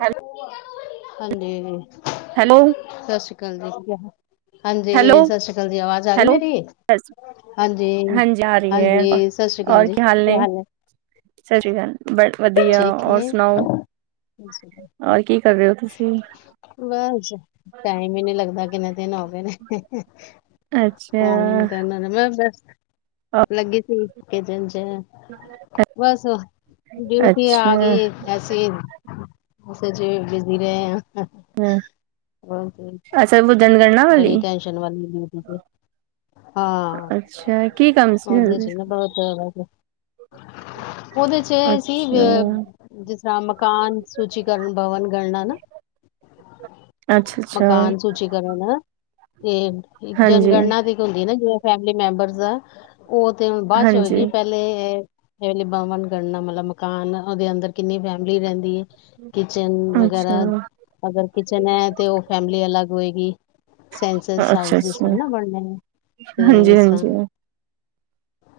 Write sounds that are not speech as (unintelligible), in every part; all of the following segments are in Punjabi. ਹੈਲੋ ਹਾਂਜੀ ਸਤਿ ਸ੍ਰੀ ਅਕਾਲ ਜੀ ਹੈਲੋ ਹਾਂਜੀ ਸਤ ਸ੍ਰੀ ਅਕਾਲ ਜੀ ਅਵਾਜ਼ ਆ ਰਹੀ ਹੈਲੋ ਮੇਰੀ ਹਾਂਜੀ ਹਾਂਜੀ ਆ ਰਹੀ ਹੈ ਹਾਂਜੀ ਸਤਿ ਸ਼੍ਰੀ ਅਕਾਲ ਜੀ ਕੀ ਹਾਲ ਹੈ ਸਤਿ ਸ਼੍ਰੀ ਅਕਾਲ ਬ ਵਧੀਆ ਠੀਕ ਔਰ ਹੈ ਸੁਣਾਓ ਔਰ ਕੀ ਕਰ ਰਹੇ ਹੋ ਤੁਸੀਂ ਬਸ ਟਾਈਮ ਹੀ ਨੀ ਲੱਗਦਾ ਕਿੰਨੇ ਦਿਨ ਹੋ ਗਏ ਨੇ ਹਮ ਹਮ ਅੱਛਾ ਪਾਣ ਨੀ ਕਰਨਾ ਮੈਂ ਬਸ (unintelligible) ਅ- ਲੱਗੀ ਸੀ ਕਿ ਦਿਨ ਚ ਬਸ ਡਿਊਟੀ ਆ ਅੱਛਾ ਗਈ ਐਸੀ ਜੇ ਬਿਜ਼ੀ ਰਹੇ ਆ ਹਮ ਅੱਛਾ ਬੁਧਨਗੜ (unintelligible) ਬੜੀ ਟੈਨਸ਼ਨ ਵਾਲੀ ਹਾਂ ਅੱਛਾ ਕੀ ਕੰਮ ਸੀ ਉਹਦੇ ਚ ਨਾ ਬਹੁਤ (inaudible) ਉਹਦੇ ਚ ਇਹ ਸੀ ਅੱਛਾ ਜਿਸ ਤਰ੍ਹਾਂ ਮਕਾਨ ਸੂਚੀਕਰਨ ਭਵਨ ਗਣਨਾ ਨਾ ਅੱਛਾ ਅੱਛਾ ਮਕਾਨ ਸੂਚੀਕਰਨ ਹਨ ਇਹ ਇੱਕ ਹਾਂਜੀ ਜਨਗਣਨਾ ਦੀ ਹੁੰਦੀ ਨਾ ਜੇ ਫੈਮਲੀ ਮੈਂਬਰਸ ਦਾ ਉਹ ਤੇ ਹੁਣ ਬਾਅਦ ਚ ਹਾਂਜੀ ਹੋਵੇਗੀ ਪਹਿਲੇ ਇਹਲੀ ਬਮਨ ਗਣਨਾ ਮਤਲਬ ਮਕਾਨ ਉਹਦੇ ਅੰਦਰ (unintelligible) ਕਿੰਨੀ ਫੈਮਲੀ ਰਹਿੰਦੀ ਹੈ, ਕਿਚਨ ਅੱਛਾ ਵਗੈਰਾ ਅਗਰ ਕਿਚਨ ਹੈ ਤੇ ਉਹ ਫੈਮਿਲੀ ਅਲੱਗ ਕੋਏਗੀ (unintelligible) ਸੈਂਸਸ ਅੱਛਾ ਹਾਊਸ ਜਿਸ ਤਰ੍ਹਾਂ ਅੱਛਾ ਨਾ ਬਣੇ ਤੇ ਹਾਂਜੀ ਇਸ ਹਾਂਜੀ ਤਰ੍ਹਾਂ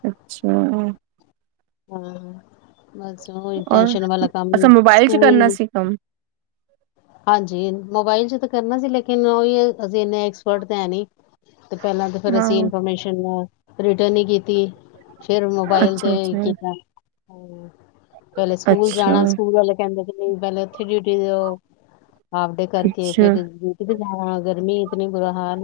ਅੱਛਾ ਹਮ ਬਸ ਉਹ ਹੀ ਔਰ ਟੈਂਨਸ਼ਨ ਵਾਲਾ ਕੰਮ ਹੈ ਸਕੂਲ ਹ ਹਾਂਜੀ, ਮੋਬਾਇਲ ਚ ਤਾਂ ਕਰਨਾ ਸੀ ਲੇਕਿਨ ਉਹੀ ਇਨੇ ਐਕਸਪਰਟ ਤਾਂ ਹੈ ਨੀ ਤੇ ਪਹਿਲਾਂ ਤਾਂ ਫੇਰ ਹਾਂ ਅਸੀਂ ਇਨਫੋਰਮੇਸ਼ਨ ਰੇ ਨੀ ਕੀਤੀ ਫੇਰ ਮੋਬਾਇਲ ਤੇ ਅੱਛਾ ਅੱਛਾ ਕੀਤਾ ਹਮ ਪਹਿਲੇ ਸਕੂਲ ਅੱਛਾ ਜਾਣਾ ਸਕੂਲ ਵਾਲੇ ਕਹਿੰਦੇ ਪਹਿਲੇ ਉੱਥੇ ਡਿਊਟੀ ਦਿਓ ਹਾ (unintelligible) ਫਡੇ ਕਰਕੇ ਅੱਛਾ ਫੇਰ ਤੇ ਜਾਣਾ ਗਰਮੀ ਇਤਨੀ ਬੁਰਾ ਹਾਲ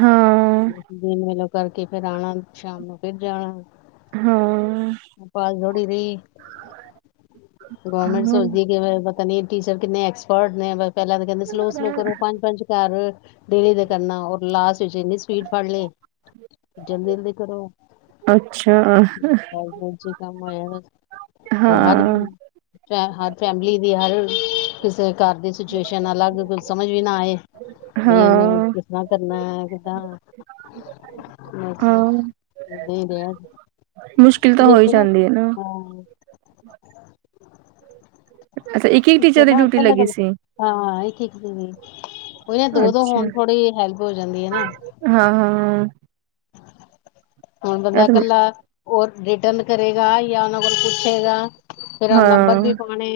ਹਾਂ ਦਿਨ ਮਿਲੋ ਕਰਕੇ ਫੇਰ ਆਉਣਾ ਸ਼ਾਮ ਨੂੰ ਫਿਰ ਜਾਣਾ ਹਾਂ ਫਦੀ ਗੌਰਮੈਂਟ ਹਾਂ ਸੋਚਦੀ ਕਿਵੇ ਤਨੀ ਟਿਚਰ ਕਿੰਨੇ ਐਸ੍ ਫੜਨ ਬਸ ਪਹਿਲਾਂ ਤਾਂ ਕਹਿੰਦੇ ਸਲੋਅ ਸਲੋ ਕਰੋ ਪੰਜ-ਪੰਜ ਘਰ ਡੇਲੀ ਦੇ ਕਰਨਾ ਰ ਲਾਸਟ ਵਿੱਚ ਇੰਨੀ ਸਪੀਡ ਫੜ ਲਏ ਜਲਦੀ-ਜਲਦੀ ਕਰੋ ਅੱਛਾ ਜਲਦੀ ਕੰਮ ਹੋਇਆ ਹਾਂ ਹੋ ਹਰ ਵੀ ਫੈ ਹਰ ਫੈਮਿਲੀ ਦੀ ਹਰ ਕਿਸੇ ਘਰ ਦੀ ਸਿਚੁਏਸ਼ਨ ਅਲੱਗ ਕੁਝ ਸਮਝ ਵੀ ਨਾ ਆਏ ਵੀ ਇਹਨੂੰ ਹਾਂ ਕਿਸ ਤਰ ਕਰਨਾ ਕਿਦਾਂ ਹਾਂ ਏਦਾਂ ਹੀ ਰਿਹਾ ਸੀ ਮੁਸ਼ਕਿਲ ਤਾਂ ਹੋਈ ਜਾਂਦੀ ਹੈ ਨਾ ਹਾਂ ਅੱਛਾ ਇੱਕ ਟੀਚਰ ਦੀ ਨਾ ਡਿਊਟੀ ਇਕੱਲਾ ਕੱ ਲੱਗੀ ਸੀ ਹਾਂ ਇੱਕ ਇੱਕ ਉਹ ਦੋ ਦੋ ਅੱਛਾ ਹੋਣ ਥੋੜੇ ਹੈਲਪ ਹੋ ਜਾਂਦੀ ਹੈ ਨਾ ਹਾਂ ਹਾਂ ਹਾਂ ਹੁਣ ਬੰਦਾ ਇਹ ਤਾਂ ਇਕੱਲਾ ਹੋਰ ਰਿਟਰਨ ਕਰੇਗਾ ਜਾਂ ਉਹਨਾਂ ਕੋਲ ਪੁੱਛੇਗਾ ਫੇਿਰ ਨੰਬਰ ਹਾਂ ਵੀ ਪਾਣੇ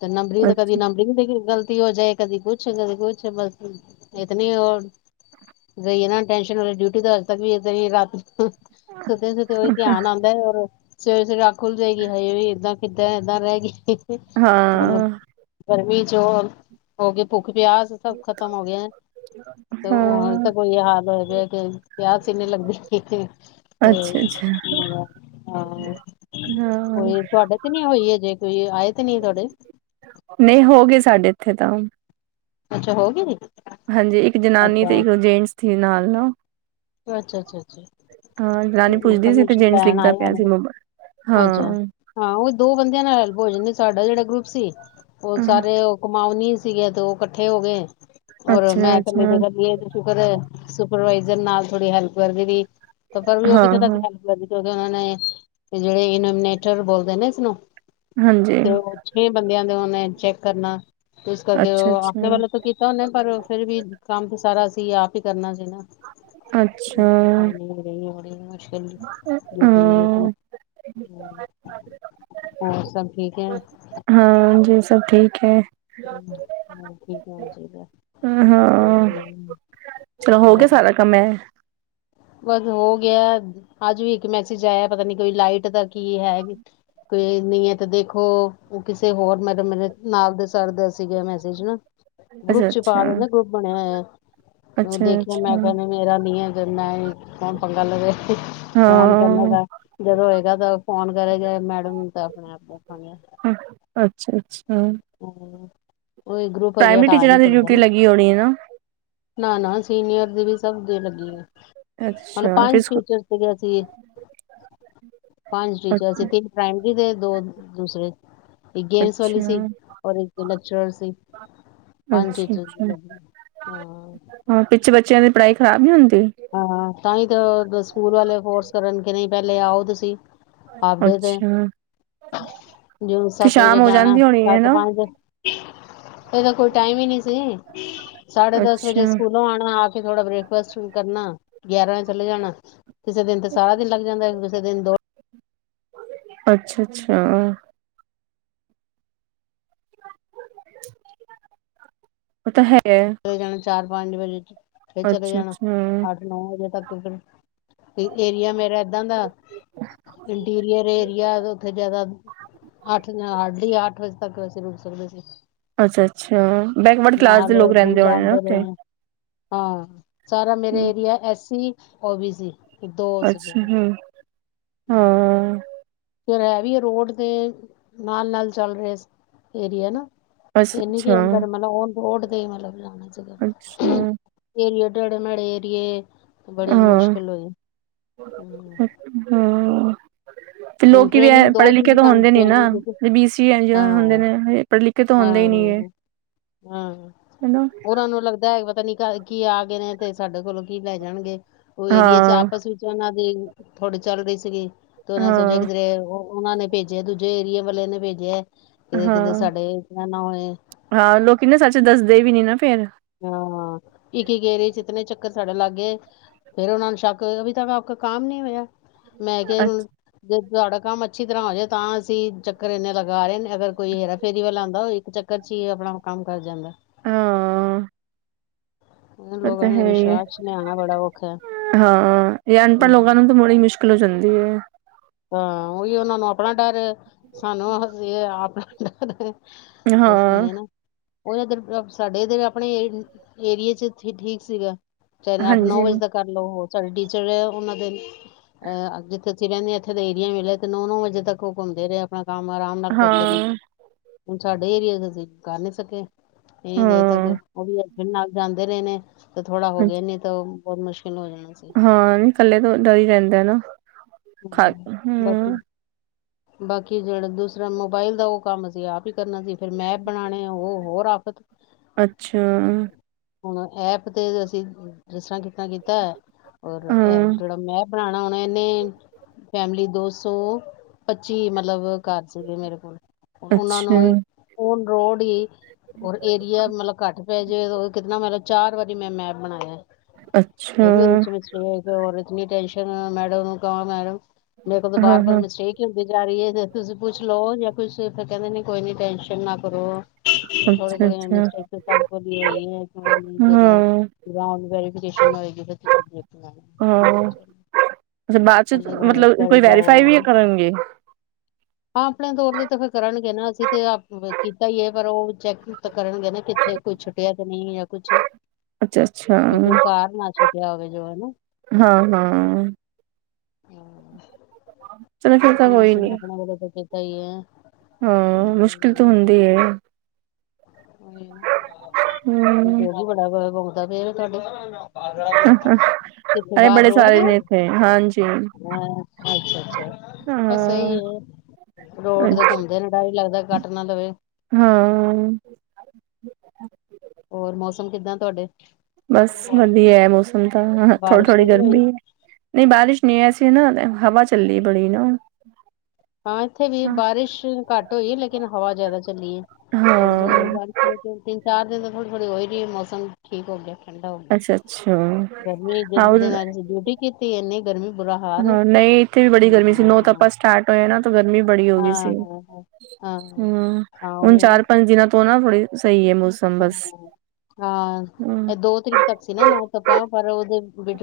ਤੇ ਨੰਬਰਿੰਗ ਦਾ ਅੱਛਾ ਕਦੀ ਨੰਬਰਿੰ ਦੇ ਗੱਲ ੀ ਹੋ ਜਾਏ ਕਦੀ ਕੁਛ ਕਦੀ ਕੁਛ ਬਸ ਇਤਨੀ ਹੋ ਗਹੀਏ ਨਾ ਟੈਂਸ਼ਨ ਵਾਲੀ ਡਿਊਟੀ ਤੋਂ ਅੱਜ ਤੱਕ ਵੀ ਇ ਰਾ ਹ ਸੁਦੇ ਸੁਦੇ ਉਹੀ ਧਿਆਨ ਆਉਂਦਾ ਹੈ ਔਰ ਸਵੇਰੇ ਸਵੇਰੇ ਆਖੁੱਲ ਜਾਏਗੀ ਹਏ ਵੀ ੱਦਾਂ ਕਿੱਦਾਂ ਏਦਾਂ ਰਹਿ ਗਈ ਹਾਂ ਰ ਵੀ ਜੋ ਹੋ ਗ ਭੁ ਪਿਆਸ ਸਭ ਖ਼ਤਮ ਹੋ ਗਿਆਏ ਤੇ ਹਜੇ ਹਾਂ ਤ ਕੋਈ ਹਾਲ ਹੋ ਗਿਆ ਕਿ ਪਿਆਸ ਕਿੰਨੇ ਲੱਗੇ ਤੇ ਅੱਛਾ ਅੱਛਾ ਹਾਂ ਉ ਹਾਂ ਤੁਹਾਡੇ ਤੇ ਨੀ ਹੋਈ ਜੇ ਕੋਈ ਆਏ ਤੇ ਨੀ ਤੁਹਾਡੇ ਨਹੀਂ ਹੋ ਗਏ ਸਾਡੇ ਇੱਥੇ ਤਮ ਅੱਛਾ ਹੋ ਗ ਹਾਂਜੀ ਇੱਕ ਜਨਾਨੀ ਤੇ ਇੱਕ ਜੇਂਟਸ ਸੀ ਨਾਲ ਨਾ ਅੱਛਾ ਅੱਛਾ ਕਿ ਹਾਂ ਜਨਾਨੀ ਪਤਾ ਪੁੱਛਦੀ ਸੀ ਤੇ ਕੁਛ ਜੇਂਟਸ ਲੈਣ ਲਿਖਦਾ ਆਏ ਪਿਆ ਹੋਣ ਸੀ ਮੋਬਾਈਲ। ਅੱਛਾ ਹਾਂ ਹਾਂ ਉਹੀ ਦੋ ਬੰਦਿਆਂ ਨਾਲ ਭੋਜਨ ਸਾਡਾ ਜਿਹੜਾ ਗਰੁੱਪ ਸੀ ਬਹੁਤ ਅਹ, ਸਾਰੇ (unintelligible) ਸੀਗੇ ਅਤੇ ਉਹ ਇਕੱਠੇ ਹੋ ਗਏ ਹੋਰ ਮੈਂ ਅੱਛਾ ਇਕੱਲੇ ਅੱਛਾ ਤੇ ਕਰੀਏ ਸ਼ੁਕਰ ਸੁਪਰਵਾਈਜ਼ਰ ਨਾਲ ਥੋੜ੍ਹੀ ਹੈਲਪ ਕਰਦੀ ਪਈ ਤੇ ਫਿਰ ਵੀ ਉਹ ਕਿਥੇ ਤੱਕ ਹਾਂ-ਹਾਂ, ਹੈਲਪ ਕਰਦੀ ਕਿਉਂਕਿ ਉਹਨਾਂ ਨੇ ਜਿਹੜੇ ਇਨੋਮੀਨੇਟਰ ਬੋਲਦੇ ਨੇ ਇਸਨੂੰ ਹਾਂਜੀ, ਤੇ ਉਹ ਛੇ ਬੰਦਿਆਂ ਦੇ ਮੈਂ ਚੈੱਕ ਕਰਨਾ ਇਸ ਕਰਕੇ ਉਹ ਆਪਣੇ ਅੱਛਾ-ਅੱਛਾ, ਵੱਲੋਂ ਤਾਂ ਕੀਤਾ ਉਹਨੇ ਪਰ ਫੇਰ ਵੀ ਕੰਮ ਤੇ ਸਾਰਾ ਆਪ ਹੀ ਕਰਨਾ (unintelligible) ਹੂੰ ਅੱਛਾ, ਪਰੇ ਸ਼ਾਨੀ ਰਹੀ (unintelligible) (unintelligible) ਡਿਊਟੀ ਹਾਂ, ਹੋਰ ਸਭ ਠੀਕ ਹੈ ਹਾਂਜੀ ਸਭ ਠੀਕ ਹੈ। ਹੂੰ ਹੋਰ ਠੀਕ ਹੋਣਾ ਚਾਹੀਦਾ ਹਾਂ, ਚਲੋ ਹੋ ਗਿਆ ਹੋਰ- ਸਾਰਾ ਕੰਮ ਐ, ਬਸ ਹੋ ਗਿਆ ਅੱਜ ਵੀ ਇੱਕ ਮੈਸੇਜ ਆਇਆ ਪਤਾ ਨੀ ਕੋਈ ਲਾਈਟ ਦਾ ਕੀ ਹੈ ਵੀ ਕੋ ਨਹੀਂ ਹੈ ਤੇ ਦੇਖੋ ਕਿਸੇ ਹੋਰ ਮੈਰੇ ਮੇਰੇ ਨਾਲ ਦੱਸ ਸੀਗਾ ਮੈਸੇਜ ਨਾ ਗਰੁੱਪ ਚ ਪਾ ਅੱਛਾ-ਅੱਛਾ, ਦੇਦੇ ਗਰੁੱਪ ਬਣਿਆ ਹੋਇਆ। ਉਹ ਦੇਖਿਆ ਮੈਂ ਅੱਛਾ-ਅੱਛਾ, ਕਿ ਮੇਰਾ ਨੀ ਏ ਮੈਂ ਕੋਣ ਪੰਗਾ ਲਵੇ ਫੋਨ ਹਾਂ। ਕਰਨੇਗਾ ਜਦੋਂ ਹੋਏਗਾ ਤਾਂ ਫੋਨ ਕਰੇਗਾ ਮੈਡਮ ਨੂੰ ਤਾਂ ਆਪਣੇ ਆਪ ਦੇਖਾਂਗੇ ਅੱਛਾ-ਅੱਛਾ, (unintelligible) ਉਹੀ ਗਰੁੱਪ ਹਜੇ ਪ੍ਰਾਇਮਰੀ ਹਟਾ ਟੀਚਰਾਂ ਨੀ ਦੀ ਸਕਦਾ ਡਿਊਟੀ ਨਾ ਲੱਗੀ ਹੋਣੀ ਹੈ ਨਾ, ਨਾ ਨਾ ਸੀਨੀਅਰ ਦੀ ਵੀ ਸਭ ਦੀ ਲੱਗੀ ਹੋਈ ਮਤਲਬ ਅੱਛਾ ਫਿਰ ਪੰਜ ਸਕੂ ਟੀਚਰ ਸੀਗੇ ਅਸੀਂ ਪੰਜ ਟੀਚਰ ਅੱਛਾ, ਸੀ ਤਿੰਨ ਪ੍ਰਮਰੀ ਦੇ ਦੋ ਦੂਸਰੇ ਗੇਮਸ ਵਾਲੀ ਸੀ- ਹੋਰ (inaudible) ਲੈਕਚਰਾਰ ਸੀ ਪੰਜੀ ਚ ਅੱਛਾ-ਅੱਛਾ, ਲੱਗ ਹਾਂ (inaudible) ਪੜਾਈ ਖ਼ਰਾਬ ਨਹੀਂ ਹੁੰਦੀ ਹਾਂ, ਤਾਂ ਹੀ ਸਕੂਲ ਵਾਲੇ ਫੋਰਸ ਕਰਨਗੇ, ਨਹੀਂ ਪਹਿਲੇ ਆਓ ਤੁਸੀਂ ਹਾਫ ਡੇ ਤੇ ਅੱਛਾ ਜਿਵੇਂ ਫੇਰ ਸੱਤ ਸ਼ਾਮ ਵਜੇ ਹੋ ਜਾਣਾ ਜਾਂਦੀ ਹੋਣੀ ਸੱਤ ਹੈਨਾ ਪੰਜ ਇਹਦਾ ਕੋਈ ਟਾਈਮ ਹੀ ਨਹੀ ਸੀ। ਸਾੜੇ ਦਸ ਵੱਜੇ ਅੱਛਾ, ਸਕੂਲੋਂ ਆਉਣਾ। ਥੋੜਾ ਬ੍ਰੇਕਫਾਸਟ ਵੀ ਕਰਨਾ, ਗਿਆਰਾਂ ਵਜੇ ਚਲੇ ਜਾਣਾ। ਕਿਸੇ ਦਿਨ ਤੇ ਸਾਰਾ ਦਿਨ ਲੱਗ ਜਾਂਦਾ, ਕਿਸੇ ਦਿਨ ਦੌੜ ਅੱਛਾ -ਅੱਛਾ। ਉਹ ਤਾਂ ਹੈ ਚ ਜਾਣਾ ਚਾਰ (inaudible) ਪੰਜ ਵਜੇ ਚ ਫਿਰ ਚਲੇ ਜਾਣਾ, ਅੱਛਾ-ਅੱਛਾ। ਅੱਠ -ਨੌ ਵਜੇ ਤੱਕ ਫਿਰ ਏਆ ਮੇ ਰ (inaudible) ਦਾਂ ਦਾ ਇੰਟੀਰੀਅਰ ਏ ਯਾ ਉੱਥੇ ਜਿਆਦਾ ਅੱਠ ਹਾਰਡਲੀ ਅੱਠ ਤੱਕ ਵੈਸੇ ਰੁਕ ਸਕਦੇ ਸੀ ਅੱਛਾ -ਅੱਛਾ ਬੈਕਵਰਡ ਕਲਾਸ ਦੇ ਲੋਕ ਰਹਿੰਦੇ ਹੋਣੇ ਨਾ ਜਾਣਦੇ ਉੱਥੇ ਰਹੇ ਆ (inaudible) ਹਾਂ। ਸਾਰਾ ਮੇਰਾ ਏਰੀਆ, ਐਸੀ ਉਹ ਵੀ ਸੀ? ਦੋ ਅੱਛਾ ਸੀਗੀਂਆਂ ਹੂੰ ਹਾਂ। ਫੇਰ ਹੈ ਵੀ ਰੋਡ ਤੇ, ਨਾਲ- ਨਾਲ ਚੱਲ ਰਿਹੇ ਏਰੀਏ ਨਾ ਅੱਛਾ ਏਨੀ ਕਿ ਅੱਛਾ ਅੰਦਰ ਮਤਲਬ ਉਹ ਡ ਗਈ ਮ ਲਬ ਜਾ ਅੱਛਾ (inaudible) ਇਹਰੀ (inaudible) ਤੇੜੇ ਮੇੜੇ ਏਰੀਏ ਬੜੀ ਹਾਂ ਮੁਸ਼ਕਿਲ ਹੋਈ। ਹੂੰ, ਹਾਂ ਹਾਂ (inaudible) ਤੇ ਹੁਣ ਲੋਕ ਵੀ ਟ੍ਰੇਨਿੰਗ ਦੋ ਪੜ੍ਹੇ- ਦਿਨ ਲਿਖੇ ਦੀ ਤੋਂ ਸਾਨੂੰ ਹੁੰਦੇ ਨ ਨਾ ਟ੍ਰੇਨਿੰਗ ਦਿੱਤੀ ਬੀਸੀ ਹਾਂ, ਹੁੰਦੇ ਹਾਂ। ਨੇ, ਪੜ੍ਹੇ ਲਿਖੇ ਤੋਂ ਹੁੰਦੇ ਹੀ ਨੀ ਹੈ ਹਾਂ ਹਾਂ ਹਨਾ। ਉਹਨਾਂ ਨੂੰ ਲੱਗਦਾ ਹੈ ਪਤਾ ਨੀ ਕੀ ਆ ਗਏ ਨੇ, ਤੇ ਸਾਡੇ ਕੋਲੋਂ ਕੀ ਲੈ ਜਾਣਗੇ। ਉਹ ਏਰੀਏ ਚ ਹਾਂ ਆਪਸ ਵਿੱਚ ਉਹਨਾਂ ਦੇ ਥੋੜ੍ਹੀ ਚੱਲ ਰਹੀ ਸੀਗੀ। ਤੇਰਾਂ ਚ ਜੇ ਹਾਂ ਕਿਧਰੇ ਓਹ ਉਹਨਾਂ ਨੇ ਭੇਜਿਆ, ਦੂਜੇ ਏਰੀਏ ਵਾਲਿਆਂ ਨੇ ਭੇਜਿਆ। ਕਿਤੇ ਕਿਤੇ ਹਾਂ, ਸਾਡੇ ਇਤਨਾ ਨਾ ਹੋਏ ਹਾਂ ਲੋਕੀ ਨਾ ਸੱਚ ਦੱਸਦੇ ਵੀ ਨੀ ਨਾ ਫਿਰ ਹਾਂ ਇੱਕ ਗੇਰੇ ਚ ਹੀ ਕਿਤਨੇ ਚੱਕਰ ਛੜਨ ਲੱਗ ਗਏ ਫੇਰ ਉਹਨਾ ਨੂੰ ਸ਼ੱਕ ਅਭੀ ਤੱਕ ਆਪਕਾ ਕਾਮ ਨੀ ਹੋਇਆ। ਮੈਂ ਕਿਹਾ ਹੁਣ ਅੱਛ ਜੇ ਤੁਹਾਡਾ ਕੰਮ ਅੱਛੀ ਤਰ੍ਹਾਂ ਹੋ ਜਾਵੇ ਤਾਂ ਅਸੀਂ ਚੱਕਰ ਇੰਨੇ ਲਗਾ ਰਹੇ ਨੇ ਅਗਰ ਕੋਈ ਹੇਰਾ ਫੇਰੀ ਵਾਲਾ ਆਂਦਾ, ਉਹ ਇੱਕ ਚੱਕਰ ਚ ਹੀ ਆਪਣਾ ਕੰਮ ਕਰ ਜਾਂਦਾ। ਹਾਂ ਲੋਕਾਂ ਤਾਂ ਹੈ ਨੂੰ ਹਾਂ ਵਿਸ਼ਵਾਸ ਚ ਲਿਆਣਾ ਬੜਾ ਔਖਾ ਹੈ ਯੇਹ ਹਾਂ ਇਹ ਅਨਪੜ ਲੋਕਾਂ ਹਮ, ਨੂੰ ਤਾਂ ਮੁੜੀ ਮੁਸ਼ ਕਲ ਹੋ ਜਾਂਦੀ ਐ। ਹਾਂ, ਉਹੀ ਉਹਨਾਂ ਨੂੰ ਆਪਣਾ ਡਰ ਸਾਨੂੰ ਆਪਣਾ ਡਰ ਦੱਸ ਹਾਂ ਨਾ ਉਹ ਇਧਰ ਸਾਡੇ ਇਧਰ ਆਪਣੇ ਏਰੀਏ ਚ ਠ ਠੀਕ ਸੀਗਾ। ਚਾਹ ਅੱਠ ਨੌ ਹਾਂਜੀ ਵਜੇ ਤੱਕ ਕਰ ਲਓ ਹੋ। ਚੇ ਟੀਚਰ ਉਹਨਾਂ ਦੇ ਅਹ ਜਿੱਥੇ ਅਸੀ ਰਹਿੰਦੇ ਆਂ ਇਥੇ ਇੱਥੇ ਦੇ ਏਰੀਆ ਮਿਲੇ ਤੇ ਨੌ- ਨੌ ਵਜੇ ਤੱਕ ਉਹ ਘੁੰਮਦੇ ਰਹੇ ਆਪਣਾ ਕੰਮ ਆਰਾਮ ਨਾਲ ਕਰਦੇ ਨੇ। ਹਾਂ ਹੁਣ ਸਾਡੇ ਏਰੀਏ ਚ ਅਸੀਂ ਕਰ ਨੀ ਸਕੇ। ਨਹੀਂ ਦੇਰ ਤੱਕ ਹਾਂ, ਉਹ ਵੀ ਨਾਲ ਜਾਂਦੇ ਰਹੇ ਨੇ। ਥੋੜਾ ਹੋ ਅੱਛ ਗਿਆ ਏ ਨੇ ਤੋ ਬਹੁਤ ਮੁਸ਼ ਹਾਂ ਨ ਇਕੱਲੇ ਤੋਂ ਡਰ ਹੀ ਰਹਿੰਦਾ ਨਾ। ਖਾ ਹਮ, ਬਾਕੀ ਹੂੰ। ਬਾਕੀ ਜਿਹੜਾ ਦੂਸਰਾ ਮੋਬਾਇਲ ਦਾ ਉਹ ਕੰਮ ਅ ਸੀ ਆਪ ਹੀ ਕਰਨਾ ਸੀ, ਫਿਰ ਮੈਪ ਬਣਾਣੇ ਉਹ ਹੋਰ ਆਫ਼ਤ ਅੱਛਾ ਹੁਣ ਐਪ ਤੇ ਅਸੀਂ ਦੱਸਾਂਗੇ ਕਿ ਕੀਤਾ ਰ ਇਹ ਹਾਂ, ਜਿਹੜਾ ਮੈਂ ਬਣਾਣਾ ਹੋਣਾ ਇਹਨੇ ਫੈਮਿਲੀ ਦੋ ਸੌ ਪੱਚੀ ਮਤਲਬ ਘਰ ਸੀਗੇ ਮੇਰੇ ਕੋਲ ਉਹਨਾਂ ਅੱਛਾ, ਨੂੰ ਉਹ ਰੋੜੀ ਔਰ ਏਰੀਆ ਮਤਲਬ ਘੱਟ ਪੈ ਜੇ ਉਹ ਵੀ ਕਿਤਨਾ ਮਤਲਬ ਚਾਰ ਵਾਰੀ ਮੈਂ ਮੈਪ ਬਣਾਇਆ। ਅੱਛਾ, ਫਿਰ ਵੀ ਉਹਦੇ ਚ ਮਿਸਟੇਕ ਔਰ ਕਿਨੀ ਟੈਨਸ਼ਨ ਮੈਡਮ ਨੂੰ ਕਵਾ ਮੈਡਮ ਮੇਰੇ ਕੋਲ ਬਾਰ-ਬਾਰ ਹਾਂ-ਹਾਂ, ਮਿਸਟੇਕ ਹੀ ਹੁੰ ਮੇਰੀ ਦੇਰਾਣੀ ਜਾ ਰਹੀਏ ਤੁਸੀਂ ਪੁੱਛ ਲੋਓ ਜਾਂ ਕੁਛ ਫਿਰ ਕਹਿੰਦੇ ਨੇ ਕੋਈ ਨੀ ਟੈਸ਼ਨ ਨਾ ਕਰੋ। ਥੋੜੇ ਥੋੜੇ ਇੰਨਾ ਅੱਛਾ-ਅੱਛਾ, ਚੈੱਕ ਕਰ ਤੇ ਲਿਏ, ਹਾਂ, ਜਦੋਂ ਵੈਰੀਫਿਕੇਸ਼ਨ ਹੋਏਗੀ ਤੇ ਹਾਂ। ਚਲੋ, ਅੱਛਾ ਬਾਅਦ ਚ ਮਤਲਬ ਕਰੀ ਕੋਈ ਵੈਰੀਫਾਈ ਵੀ ਜਾਓ, ਕਰਨਗੇ ਹਾਂ ਆਪਣੇ ਤੌਰ ਤੇ ਤੇ ਫਿਰ ਕਰਨ ਟਲਨਗੇ ਨਾ, ਅਸੀਂ ਤੇ ਆਪ ਕੀਤਾ ਹੀ ਹੈ ਪਰ ਉਹ ਚੈੱਕ ਕਰਨਗੇ ਨਾ ਕਿੱਥੇ ਕੁਈ ਛੁੱਟਿਆ ਤੇ ਨਹੀਂ ਜਾਂ ਕੁਛ ਅੱਛਾ-ਅੱਛਾ, ਵੀ ਕੋਈ ਕਾਰ ਨਾ ਛੁੱਟਿਆ ਹੋਵੇ ਜੋ ਹਾਂ-ਹਾਂ। ਹਨਾ ਚਲੋ ਫਿਰ ਤਾਂ ਹੁਣ ਕੋਈ ਅਸੀਂ ਨੀ। ਆਪਣੇ ਵੱਲੋਂ ਤਾਂ ਕੀਤਾ ਹੀ ਹਾਂ ਹੈ ਮੁਸ਼ਕਿਲ ਤੋਂ ਹੁੰਦੀ ਏ। ਉਈ ਨਾ, ਹਾਂ (unintelligible) ਹੂੰ। ਬਹੁਤ ਹੀ ਵਢਾ ਦਾ ਫੇਰ ਤੋਹਾਢੇ ਏ ਬੜੇ ਸਾਰੇ ਨੇ ਇੱਥੇ। ਹਨ ਹਾ ਅੱਛਾ-ਅੱਛਾ, ਬਸ ਏਹੀ ਹਾਂ। ਏ, ਰੋਡ ਤੇ ਘੁੰਮਦੇ ਨੇ ਡਰ ਹੀ ਲੱਗਦਾ ਕੱਟ ਨਾ ਲਵੇ। ਹਾਂ (inaudible) ਹੋਰ, ਮੌਸਮ ਕਿੱਦਾਂ ਤੁਹਾਡੇ? ਬਸ ਵਧੀਆ ਹੈ ਮੌਸਮ ਤਾਂ, ਬਾਰਿਸ਼ ਥੋੜੀ-ਥੋੜੀ ਤਾਂ ਨਹੀਂ ਹੋਈ ਗਰਮੀ ਨਹੀਂ, ਬਾਰਿਸ਼ ਨਹੀਂ ਅਸੀ ਨਾ (unintelligible) ਬੜੀ ਨਾ ਹਾਂ ਇੱਥੇ ਵੀ ਹਾਂ ਬਾਰਿਸ਼ ਘੱਟ ਹੋਈ ਹੈ, ਲੇਕਿਨ ਹਵਾ ਜਿਆਦਾ ਚੱਲੀ ਏ ਥੋੜੀ-ਥੋੜੀ ਬਾਰਿਸ਼ ਚਾਰ ਦਿਨ ਤਾਂ ਥੋੜੀ-ਥੋੜੀ ਹੋ ਹੀ ਰਹੀ ਹੈ, ਮੌਸਮ ਠੀਕ ਹੋ ਗਿਆ। ਠੰਡਾ ਹੋ ਗਿਆ, ਅੱਛਾ ਅੱਛਾ ਗਰਮੀ ਹਾਂ ਜਿਨ ਦਿਨਾਂ 'ਚ ਡਿਊਟੀ ਕੀਤੀ ਇੰਨੀ। ਗਰਮੀ ਬੁਰਾ ਹਾਲ ਹਾਂ ਇੱਥੇ ਵੀ ਬੜੀ ਗਰਮੀ ਸੀ। ਹਾਂ ਨੌ ਤਪਾ ਸਟਾਰਟ ਹੋਏਆ ਨਾ ਤੋ ਗਰਮੀ ਬੜੀ ਹੋ ਗਈ ਹਾਂ ਸੀ, ਹਾਂ ਹਾਂ ਹਾਂ ਹੂੰ, ਹਾਂ ਹੁਣ ਉਹੀ ਹੈ ਨਾ ਚਾਰ-ਪੰਜ ਦਿਨਾਂ ਤੋਂ ਨਾ ਥੋੜੀ ਸਹੀ ਏ। ਹਾਂ, ਹਮ ਇਹ ਦੋ ਤਰੀਕ ਤੱਕ ਸੀ ਨਾ ਨੋਤਪਾ ਪਰ ਉਹਦੇ (unintelligible)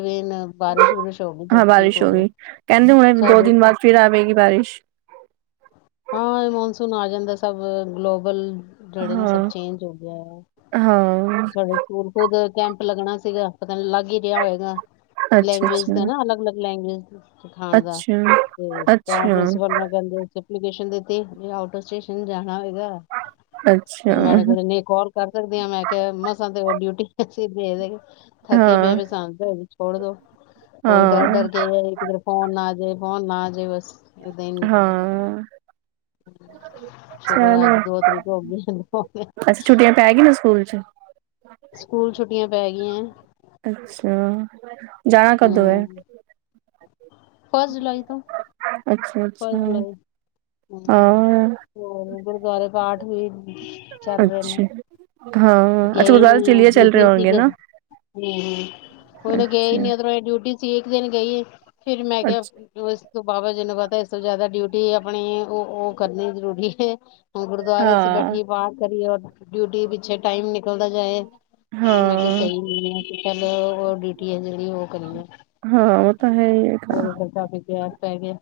ਬਾਰਿਸ਼ ਬੁਰਿਸ਼ ਹੋ ਗਈ ਸਭ ਹਾਂ ਠੀਕ ਬਾਰਿਸ਼ ਹੋ ਗਿਆ ਗਈ, ਕੇਂਦੇ ਹੁਨੇ ਦੋ ਸਾਡੇ ਦਿਨ ਇੱਥੇ। ਬਾਦ ਫੇਰ ਆਵੇਗੀ ਬਾਰਿਸ਼। ਹਾਂ ਏ ਮੌਨਸੂਨ ਆ ਜਾਂਦਾ ਸਭ ਗਲੋਬਲ। ਸਾਡੇ ਨਾ ਸਭ ਹਾਂ ਚੇਂਜ ਹੋ ਗਿਐ, ਹਾਂ ਸਾਡੇ (unintelligible) ਕੈਂਪ ਲੱਗਣਾ ਸੀਗਾ। ਤੁਆਨੂੰ ਲੱਗ ਈ ਰਿਆ ਹੋਏਗਾ, ਅੱਛਾ ਲੈਂਗੁਏਜ਼ ਦਾ ਅੱਛਾ ਨਾ ਅਲਗ-ਅਲਗ ਲੈਂਗੁਏਜ਼। (inaudible) ਸਖਾਣ ਦਾ, ਅੱਛਾ ਤੇ ਤਾਂ ਅੱਛਾ ਪ੍ਰਿੰਸੀਪਲ ਮੈਮ ਕੇਂਦੇ ਐਪਲੀਕੇਸ਼ਨ ਦਿਤੀ, ਵਈ ਆੳਟ ਆੱਫ਼ ਸਟੇਸ਼ਨ ਜਾ ਮੈ ਔਹੀ ਕੇਹਾ, ਅੱਛਾ ਹਾਂ ਹਾਂ (unintelligible) ਫੋਨੇ ਆ ਜੇ ਬਸ। ਏਦਾਂ ਈ ਨਿਕਲਦਾ ਸ ਹਮ ਚੱਲ ਸ਼ੁਕਰ ਅੱਜ ਦੋ ਤਰੀਕ ਹੋ ਗਈ ਅਸੀ ਛੁੱਟੀਆਂ ਪੈ ਗਈ ਨਾ ਸਕੂਲ ਚ ਸਕੂਲ ਛੁੱਟੀਆਂ ਪੈ ਗਈਆਂ ਹੈ ਅੱਛਾ ਜਾਣਾ ਕਦੋ ਹੈ ਫਸਟ ਜੁਲਾਈ ਤੋਂ ਅੱਛਾ ਅੱਛਾ ਹਮ ਹਾਂ ਹੋਰ ਗੁਰਦੁਆਰੇ ਪਾਠ ਵੀ ਚੱਲ ਰਹੇ ਅੱਛਾ ਨੇ ਹਾਂ ਅੱਛਾ ਗਏ ਗੁਰਦੁਆਰੇ ਨੀ ਚਲੀਏ ਚੱਲ ਰਹੇ ਡਿਊਟੀ ਸੀ ਹੋਣਗੇ ਹਮ ਨਾ ਨੂੰ ਗਏ ਅੱਛਾ ਨੀ ਇਧਰੋਂ ਡਿਊਟੀ ਸੀ ਇੱਕ ਦਿਨ ਗਈਏ ਫੇ (unintelligible) ਰ ਮੈਂ ਕਿਹਾ ਅੱਛਾ ਉਸ ਤੋਂ ਬਾਬਾ ਜਨ ਤਾਂ ਇਸ ਤੋਂ ਜ਼ਿਆਦਾ ਡਿਊਟੀ ਆਪਣੀ ਉਹ ਉਹ ਕਰਨੀ ਜ਼ਰੂਰੀ ਹੈ ਗੁਰਦੁਆਰੇ ਚ ਹਾਂ ਬੈਠੀਏ ਪਾਠ ਕਰੀਏ ਡਿਊਟੀ ਪਿੱਛੇ ਟਾਈਮ ਨਿਕਲਦਾ ਜਾਏ ਫਿਰ ਮੈਂ ਤੇ ਹਾਂ ਸਹੀ ਨ ਆ ਕਿ ਚੱਲ ਉਹ ਡਿਊਟੀ ਹੈ ਜਿਹੜੀ ਉਹ ਕਰੀ ਆ ਹਾਂ ਉਹ ਤਾਂ (unintelligible) ਹੈ ਹੋਰ ਫਿਰ ਕਾਫੀ ਤੇ ਪੈ ਗਿਆ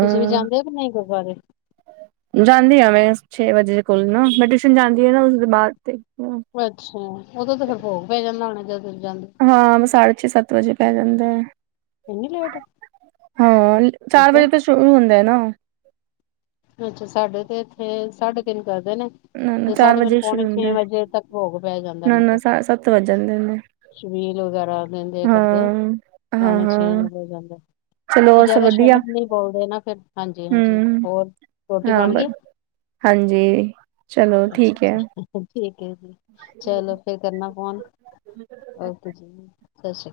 ਤੁਸੀਂ ਵੀ ਜਾਂਦੇ ਹੋ ਕਿ ਨਹੀਂ ਗੁਰਦੁਆਰੇ ਜਾਂਦੀ ਹਾਂ ਮੈਂ ਛੇ ਵਜੇ ਲ ਬ (unintelligible) ਛਣ ਜਾਂਦੀਆਂ ਨਾ ਉਸਦੇ ਬਾਅਦ ਦੇ (unintelligible) ਜ (unintelligible) ਹਾਂ ਸਾਢੇ ਛੇ ਸਤ ਵਜੇ ਪੈ ਜਾਂਦਾ ਹੈ ਇੰਨੀ ਲੇਟ ਹਾਂ ਚਾਰ ਅੱਛਾ ਵਜੇ ਤਾਂ ਸ਼ੁਰੂ ਹੁੰਦਾ ਨਾ (unintelligible) (inaudible) ਅੱਛਾ ਸਾਡੇ ਤੇ ਇੱਥੇ ਸਾਢੇ ਤਿੰਨ ਕਰਦੇ ਨੇ ਨਾ ਨਾ ਤੇ ਚਾਰ ਸਾਡੇ ਵਜੇ ਤਿਨ ਹੀ ਸ਼ੁਰੂ ਪੌਣੇ ਹੁੰਦਾ ਛੇ ਹੈ। ਵਜੇ ਤੱਕ ਭੋਗ ਪੈ ਜਾਂਦਾ ਨਾ ਨਾ ਮਤਲਬ ਸਾ- ਸੱਤ ਵੱਜ ਜਾਂਦੇ ਨੇ ਸ਼ਬੀਲ ਵਗੈਰਾ ਦਿੰਦੇ ਕਰਦੇ ਹਾਂ ਹਾਂ ਪੌਣੇ ਛੇ ਹਾਂ ਹੋ ਜਾਂਦੇ ਚਲੋ ਤੇ ਹੋਰ ਸਭ ਜ਼ਿਆਦਾ ਵਧੀਆ ਸ਼ਬਦ ਨਹੀਂ ਬੋਲਦੇ ਨਾ ਫਿਰ ਹਾਂਜੀ ਹਾਂਜੀ ਹਮ ਹੋਰ ਰੋਟੀ ਹਾਂ ਬਣ ਬਾਏ ਗਈ ਹਾਂਜੀ ਚਲੋ ਅੱਛਾ ਠੀਕ ਹੈ ਅੱਛਾ ਠੀਕ ਏ ਜੀ ਚਲੋ ਫੇਰ ਕਰਨਾ ਫੋਨ ਓਕੇ ਸਤਿ ਸ੍ਰੀ ਆਕਾਲ